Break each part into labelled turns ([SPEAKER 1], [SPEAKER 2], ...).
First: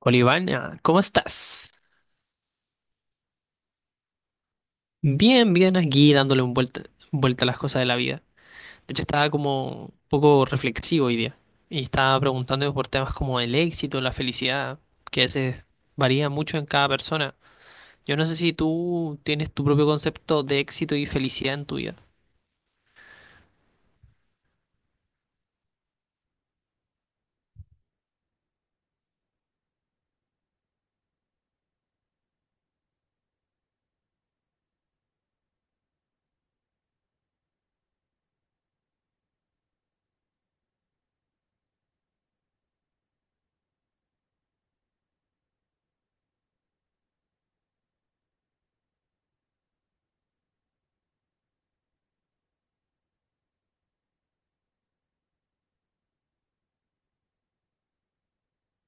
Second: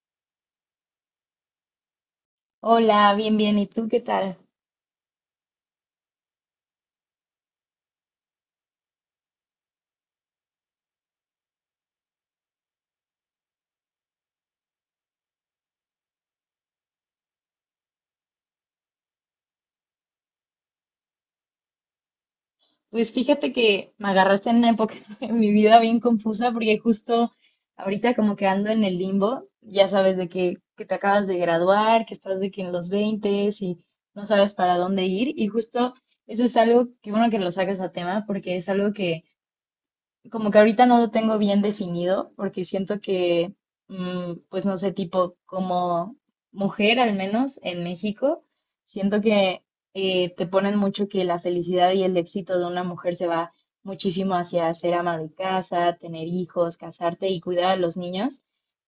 [SPEAKER 1] Olivana, ¿cómo estás?
[SPEAKER 2] Hola, bien, bien. ¿Y tú qué tal?
[SPEAKER 1] Bien, bien, aquí dándole vuelta a las cosas de la vida. De hecho, estaba como un poco reflexivo hoy día y estaba preguntando por temas como el éxito, la felicidad, que a veces varía mucho en cada persona. Yo no sé si tú tienes tu propio concepto de éxito y felicidad en tu vida.
[SPEAKER 2] Pues fíjate que me agarraste en una época en mi vida bien confusa porque justo ahorita como que ando en el limbo, ya sabes de que te acabas de graduar, que estás de que en los 20 y no sabes para dónde ir. Y justo eso es algo que bueno que lo sacas a tema porque es algo que como que ahorita no lo tengo bien definido porque siento que, pues no sé, tipo como mujer al menos en México, siento que te ponen mucho que la felicidad y el éxito de una mujer se va muchísimo hacia ser ama de casa, tener hijos, casarte y cuidar a los niños.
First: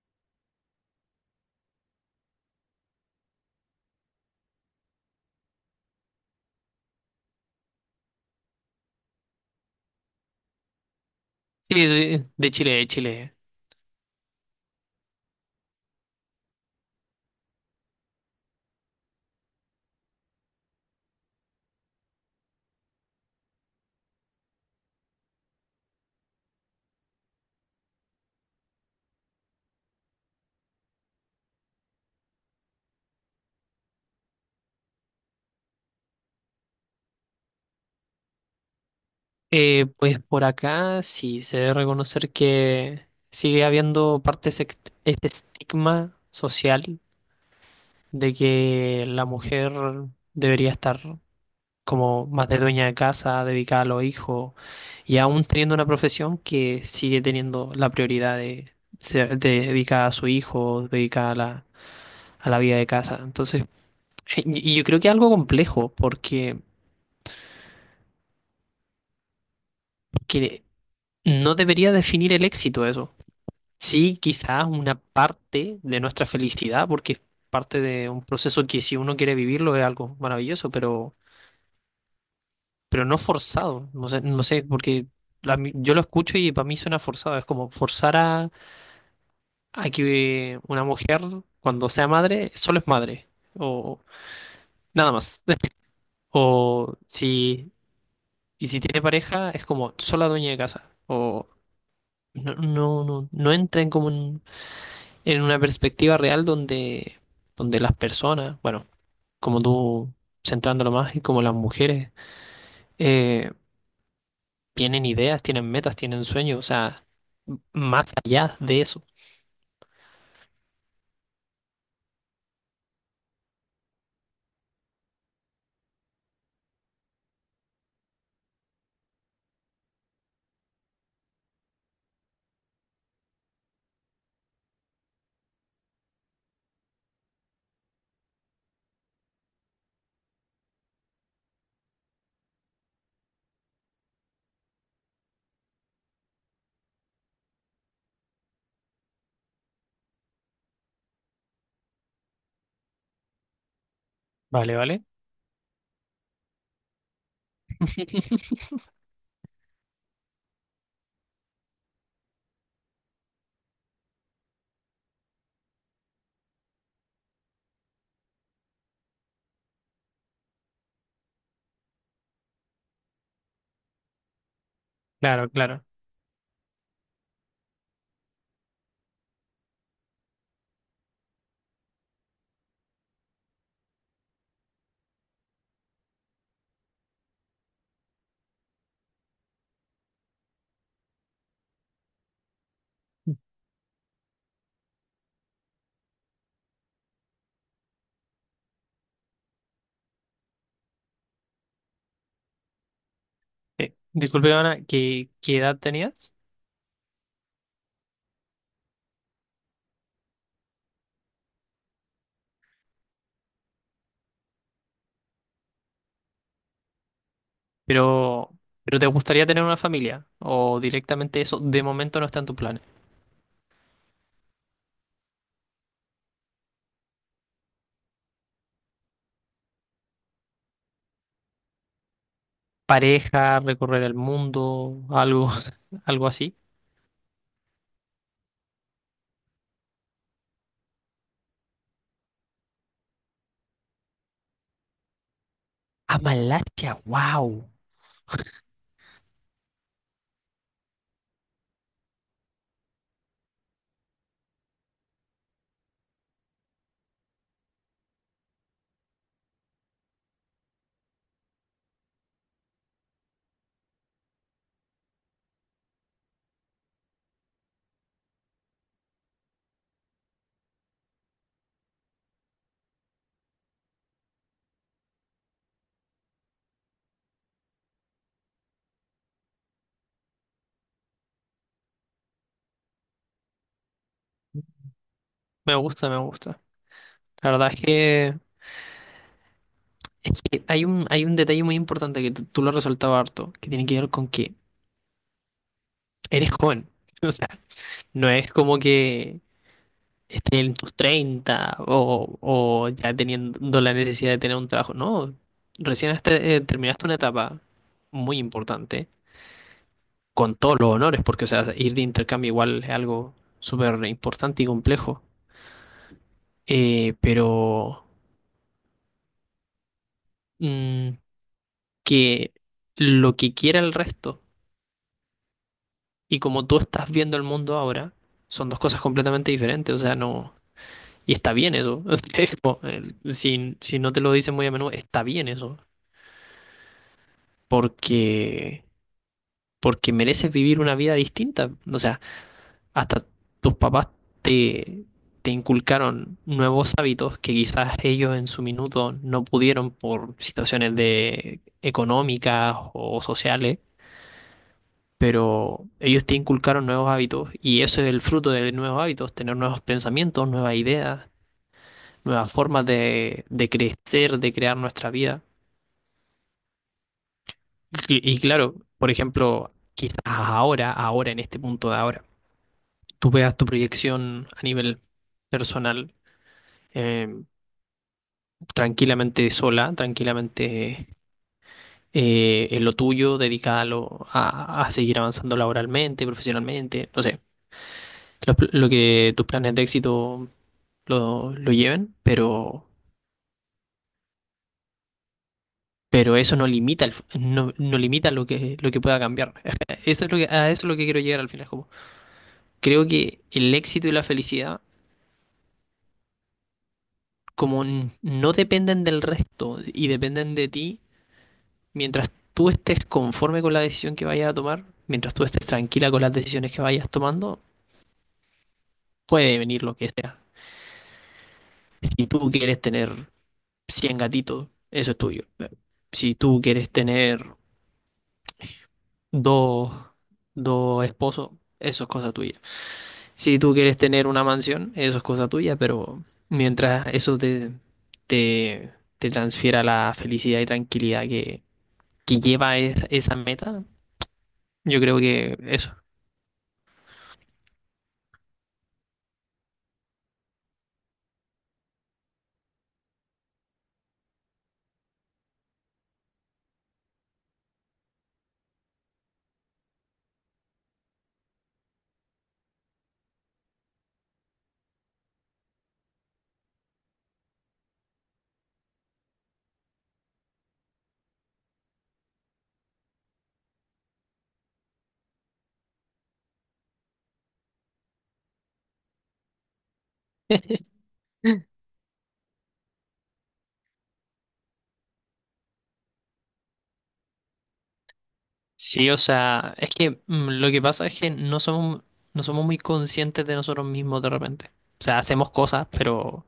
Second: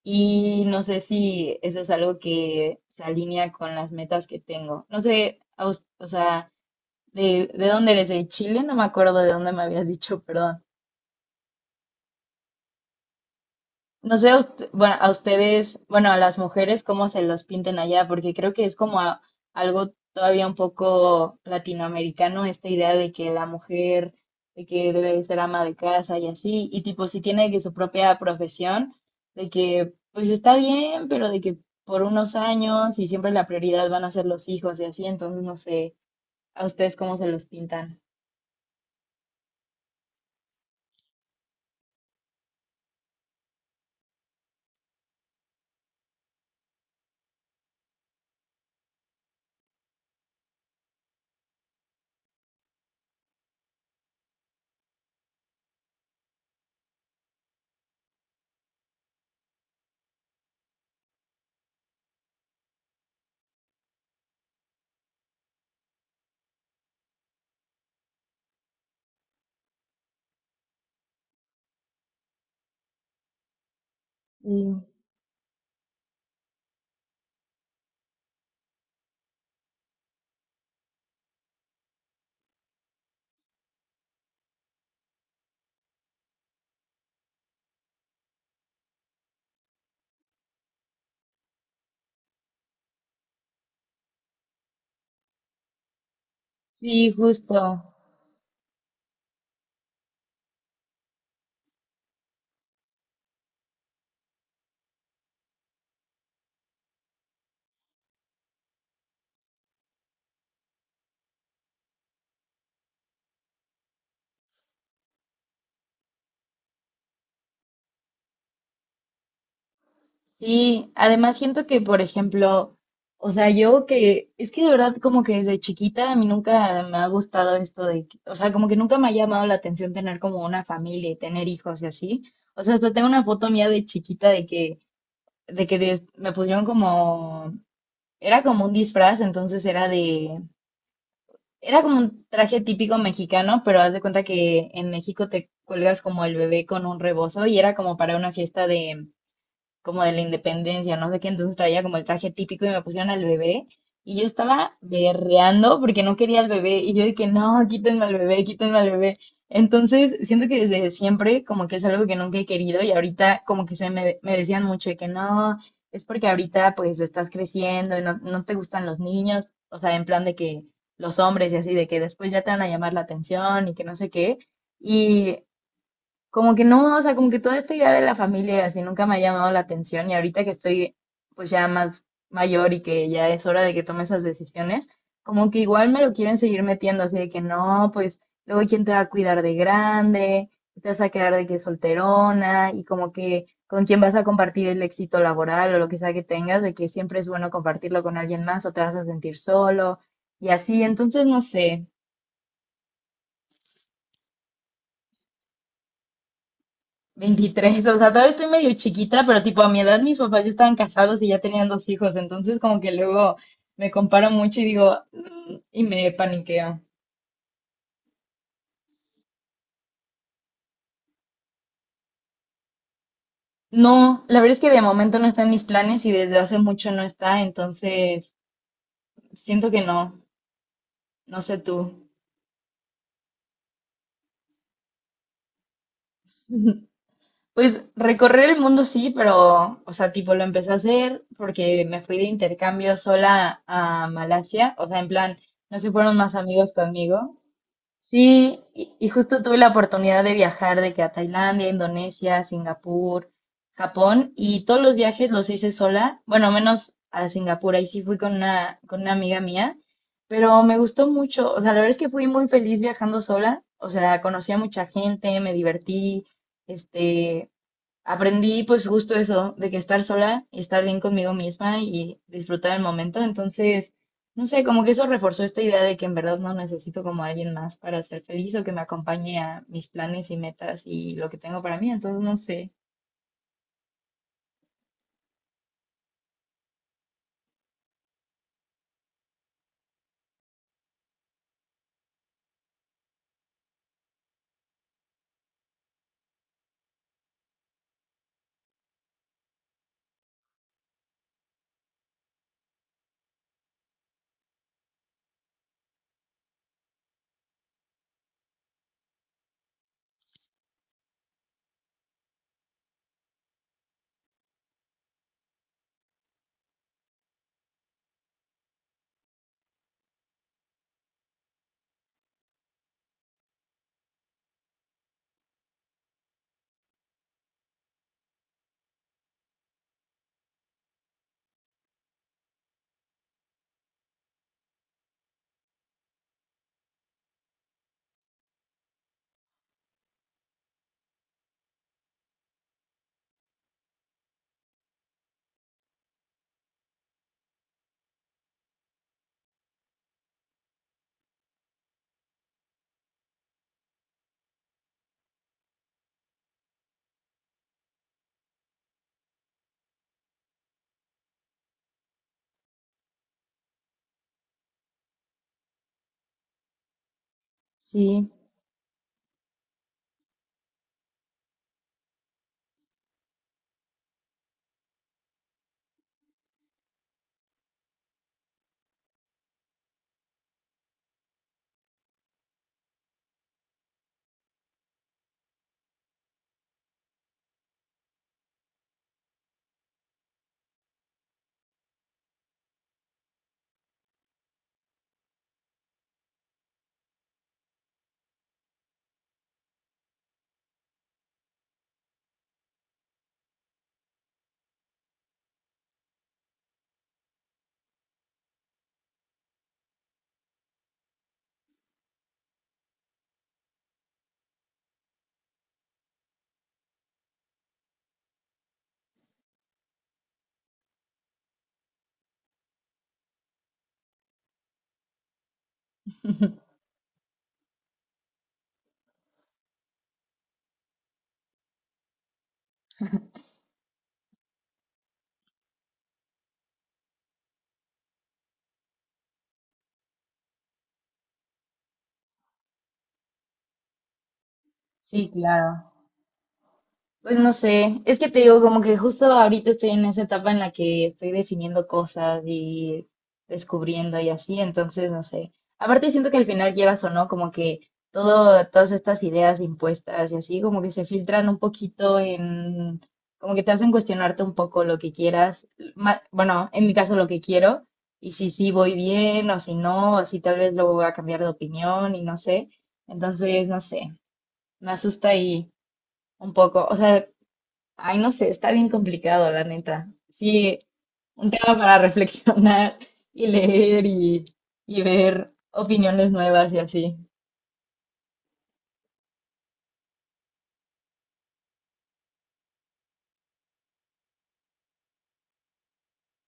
[SPEAKER 2] Y no sé si eso es algo que se alinea con las metas que tengo. No sé, a us- o sea, de dónde eres, de Chile, no me acuerdo de dónde me habías dicho, perdón.
[SPEAKER 1] Sí, soy de Chile, de Chile.
[SPEAKER 2] No sé, a ust- bueno, a ustedes, bueno, a las mujeres, cómo se los pinten allá, porque creo que es como a- algo todavía un poco latinoamericano, esta idea de que la mujer, de que debe de ser ama de casa y así, y tipo, si tiene que su propia profesión, de que pues está bien, pero de que por unos años y siempre la prioridad van a ser los hijos y así, entonces no sé, a ustedes cómo se los pintan.
[SPEAKER 1] Pues por acá sí, se debe reconocer que sigue habiendo parte de este estigma social de que la mujer debería estar como más de dueña de casa, dedicada a los hijos, y aún teniendo una profesión que sigue teniendo la prioridad de ser de dedicada a su hijo, dedicada a la vida de casa. Entonces, y yo creo que es algo complejo, porque no debería definir el éxito eso. Sí, quizás
[SPEAKER 2] Mm.
[SPEAKER 1] una parte de nuestra felicidad, porque es parte de un proceso que si uno quiere vivirlo es algo maravilloso, pero no forzado. No sé, no sé, porque yo lo escucho y para mí suena forzado. Es como forzar a que una mujer, cuando sea madre, solo es madre. O nada más. O
[SPEAKER 2] Sí,
[SPEAKER 1] si,
[SPEAKER 2] justo.
[SPEAKER 1] y si tiene pareja, es como sola dueña de casa. O no, no, no, no entra en como en una perspectiva real donde las personas, bueno, como tú centrándolo más y como las mujeres. eh, Tienen ideas, tienen metas, tienen sueños, o sea, más allá de eso.
[SPEAKER 2] Sí, además siento que, por ejemplo, o sea, yo que, es que de verdad como que desde chiquita a mí nunca me ha gustado esto de, que- o sea, como que nunca me ha llamado la atención tener como una familia y tener hijos y así. O sea, hasta tengo una foto mía de chiquita de que des- me pusieron como, era como un disfraz, entonces era de, era como un traje típico mexicano, pero haz de cuenta que en México te cuelgas como el bebé con un rebozo y era como para una fiesta como de la independencia, no sé qué, entonces traía como el traje típico y me pusieron al bebé y yo estaba
[SPEAKER 1] Vale, vale.
[SPEAKER 2] berreando porque no quería al bebé y yo dije, no, quítenme al bebé, quítenme al bebé. Entonces, siento que desde siempre como que es algo que nunca he querido y ahorita como que se me, me decían mucho de que no, es porque ahorita pues estás creciendo y no, no te gustan los niños, o sea, en plan de que los hombres y así, de que después ya te van a llamar la atención y que no sé qué. Y
[SPEAKER 1] Claro, claro.
[SPEAKER 2] como que no, o sea, como que toda esta idea de la familia y así nunca me ha llamado la atención y ahorita que estoy pues ya más mayor y que ya es hora de que tome esas decisiones, como que igual me lo quieren seguir metiendo, así de que no, pues luego quién te va a cuidar de grande, te vas a quedar de que solterona y como que con quién vas a compartir el éxito laboral o lo que sea que tengas, de que siempre es bueno compartirlo con alguien más o te vas a sentir solo y así, entonces no sé,
[SPEAKER 1] Disculpe, Ana, ¿qué edad tenías?
[SPEAKER 2] 23, o sea, todavía estoy medio chiquita, pero tipo a mi edad mis papás ya estaban casados y ya tenían dos hijos, entonces como que luego me comparo mucho y digo, "Mm", y me paniqueo.
[SPEAKER 1] Pero, pero ¿te gustaría tener una familia? ¿O directamente eso de momento no está en tu plan?
[SPEAKER 2] No, la verdad es que de momento no está en mis planes y desde hace mucho no está, entonces siento que no, no sé tú.
[SPEAKER 1] ¿Pareja, recorrer el mundo, algo, algo así?
[SPEAKER 2] Pues recorrer el mundo sí, pero, o sea, tipo lo empecé a hacer porque me fui de intercambio sola a Malasia, o sea, en plan, no se
[SPEAKER 1] A
[SPEAKER 2] fueron más amigos
[SPEAKER 1] Malasia,
[SPEAKER 2] conmigo.
[SPEAKER 1] wow.
[SPEAKER 2] Sí, y justo tuve la oportunidad de viajar de que a Tailandia, Indonesia, Singapur, Japón, y todos los viajes los hice sola, bueno, menos a Singapur, ahí sí fui con una amiga mía, pero me gustó mucho, o sea, la verdad es que fui muy feliz viajando sola, o sea, conocí a mucha gente, me divertí, este, aprendí pues justo eso, de que estar sola y estar bien conmigo misma y disfrutar el momento. Entonces, no sé, como que eso reforzó esta idea de que en verdad no necesito como a alguien más para ser feliz o que me acompañe a mis planes y metas y lo que tengo para mí. Entonces, no sé.
[SPEAKER 1] Me gusta, me gusta. La verdad es que hay un detalle muy importante que tú lo has resaltado harto, que tiene que ver con que eres joven. O sea, no es como que estés en tus 30 o ya teniendo la necesidad de tener un trabajo. No, recién hasta, terminaste una etapa muy importante con todos los honores, porque o sea, ir de intercambio igual es algo súper importante y complejo. Pero mm, que lo que quiera el resto y como tú estás viendo el mundo ahora son dos cosas completamente diferentes. O sea, no. Y está bien eso. O sea, es como, si no te lo dicen muy a menudo, está bien eso. Porque, porque mereces vivir una vida distinta. O sea, hasta tus papás te, te inculcaron nuevos hábitos que quizás ellos en su minuto no pudieron por situaciones de económicas o sociales. Pero ellos te inculcaron nuevos hábitos y eso es el fruto de nuevos hábitos, tener nuevos pensamientos, nuevas ideas, nuevas formas de crecer, de crear nuestra vida.
[SPEAKER 2] Sí,
[SPEAKER 1] Y claro, por ejemplo, quizás ahora, ahora, en este punto de ahora, tú veas tu proyección a nivel personal eh, tranquilamente sola, tranquilamente en lo tuyo, dedicada a seguir avanzando laboralmente, profesionalmente, no sé, lo que tus planes de éxito lo lleven, pero eso no limita, el, no, no limita lo que pueda cambiar. Eso es lo que, a eso es lo que quiero llegar al final, como creo que el éxito y la felicidad como no dependen del resto y dependen de ti, mientras tú estés conforme con la decisión que vayas a tomar, mientras tú estés tranquila con las decisiones que vayas tomando, puede venir lo que sea. Si tú quieres tener 100 gatitos, eso es tuyo. Si tú quieres tener dos, dos esposos, eso es cosa tuya. Si tú quieres tener una mansión, eso es cosa tuya, pero mientras eso te, te transfiera la felicidad y tranquilidad que lleva esa meta, yo creo
[SPEAKER 2] sí,
[SPEAKER 1] que
[SPEAKER 2] claro.
[SPEAKER 1] eso.
[SPEAKER 2] Pues no sé, es que te digo como que justo ahorita estoy en esa etapa en la que estoy definiendo cosas y descubriendo y así, entonces no sé. Aparte siento que al final quieras o no, como que todo, todas estas ideas impuestas y así, como que se filtran un poquito en, como que te hacen cuestionarte un poco lo que quieras, ma- bueno, en mi caso lo que quiero, y si sí voy bien o si no, o si tal vez luego voy a cambiar de opinión y no sé. Entonces, no sé, me asusta ahí un poco, o sea... Ay, no sé, está bien complicado, la neta. Sí, un tema para reflexionar y leer y ver opiniones nuevas y así.
[SPEAKER 1] Sí, o sea, es que lo que pasa es que no somos muy conscientes de nosotros mismos de repente. O sea, hacemos cosas, pero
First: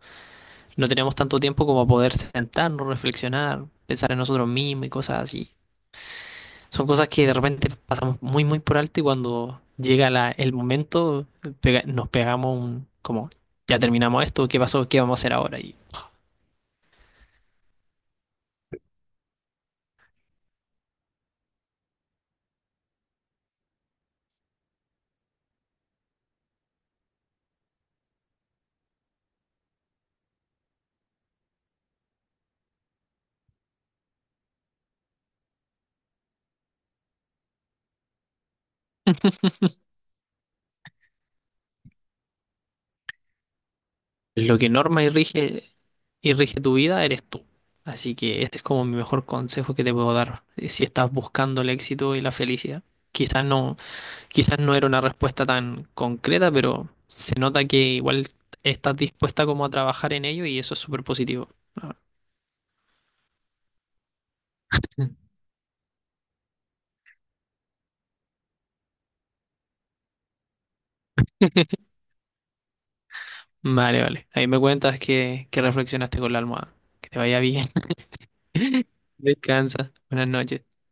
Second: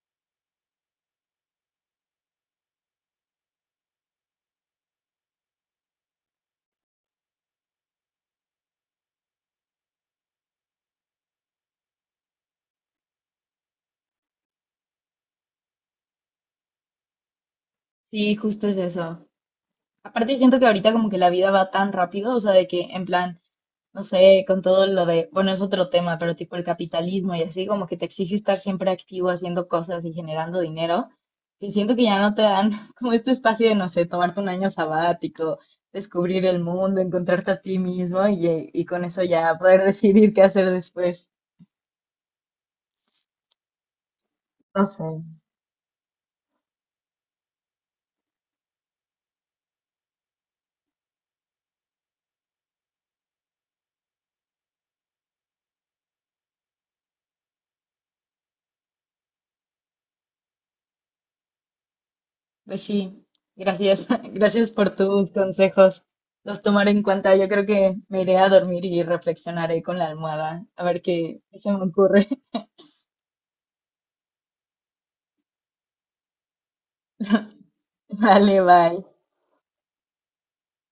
[SPEAKER 1] no tenemos tanto tiempo como poder sentarnos, reflexionar, pensar en nosotros mismos y cosas así. Son cosas que de repente pasamos muy, muy por alto y cuando llega el momento, nos pegamos un, como, ya terminamos esto, ¿qué pasó? ¿Qué vamos a hacer ahora?
[SPEAKER 2] Sí, justo es eso. Aparte siento que ahorita como que la vida va tan rápido, o sea, de que en plan... No sé, con todo lo de, bueno, es otro tema, pero tipo el capitalismo y así, como que te exige estar siempre activo haciendo cosas y generando dinero, que siento que ya no te dan como este espacio de, no sé, tomarte un año sabático, descubrir el mundo, encontrarte a ti mismo y con eso ya poder decidir qué hacer después.
[SPEAKER 1] Lo que
[SPEAKER 2] No sé.
[SPEAKER 1] norma y rige tu vida eres tú. Así que este es como mi mejor consejo que te puedo dar. Si estás buscando el éxito y la felicidad, quizás no, quizás no era una respuesta tan concreta, pero se nota que igual estás dispuesta como a trabajar en ello y eso es súper positivo.
[SPEAKER 2] Pues sí, gracias, gracias por tus consejos. Los tomaré en cuenta. Yo creo que me iré a dormir y reflexionaré con la almohada, a ver qué qué se me
[SPEAKER 1] Ah,
[SPEAKER 2] ocurre.
[SPEAKER 1] vale, vale. Ahí me cuentas que reflexionaste con la almohada. Que te vaya bien.
[SPEAKER 2] Vale, bye.
[SPEAKER 1] Descansa. Buenas noches.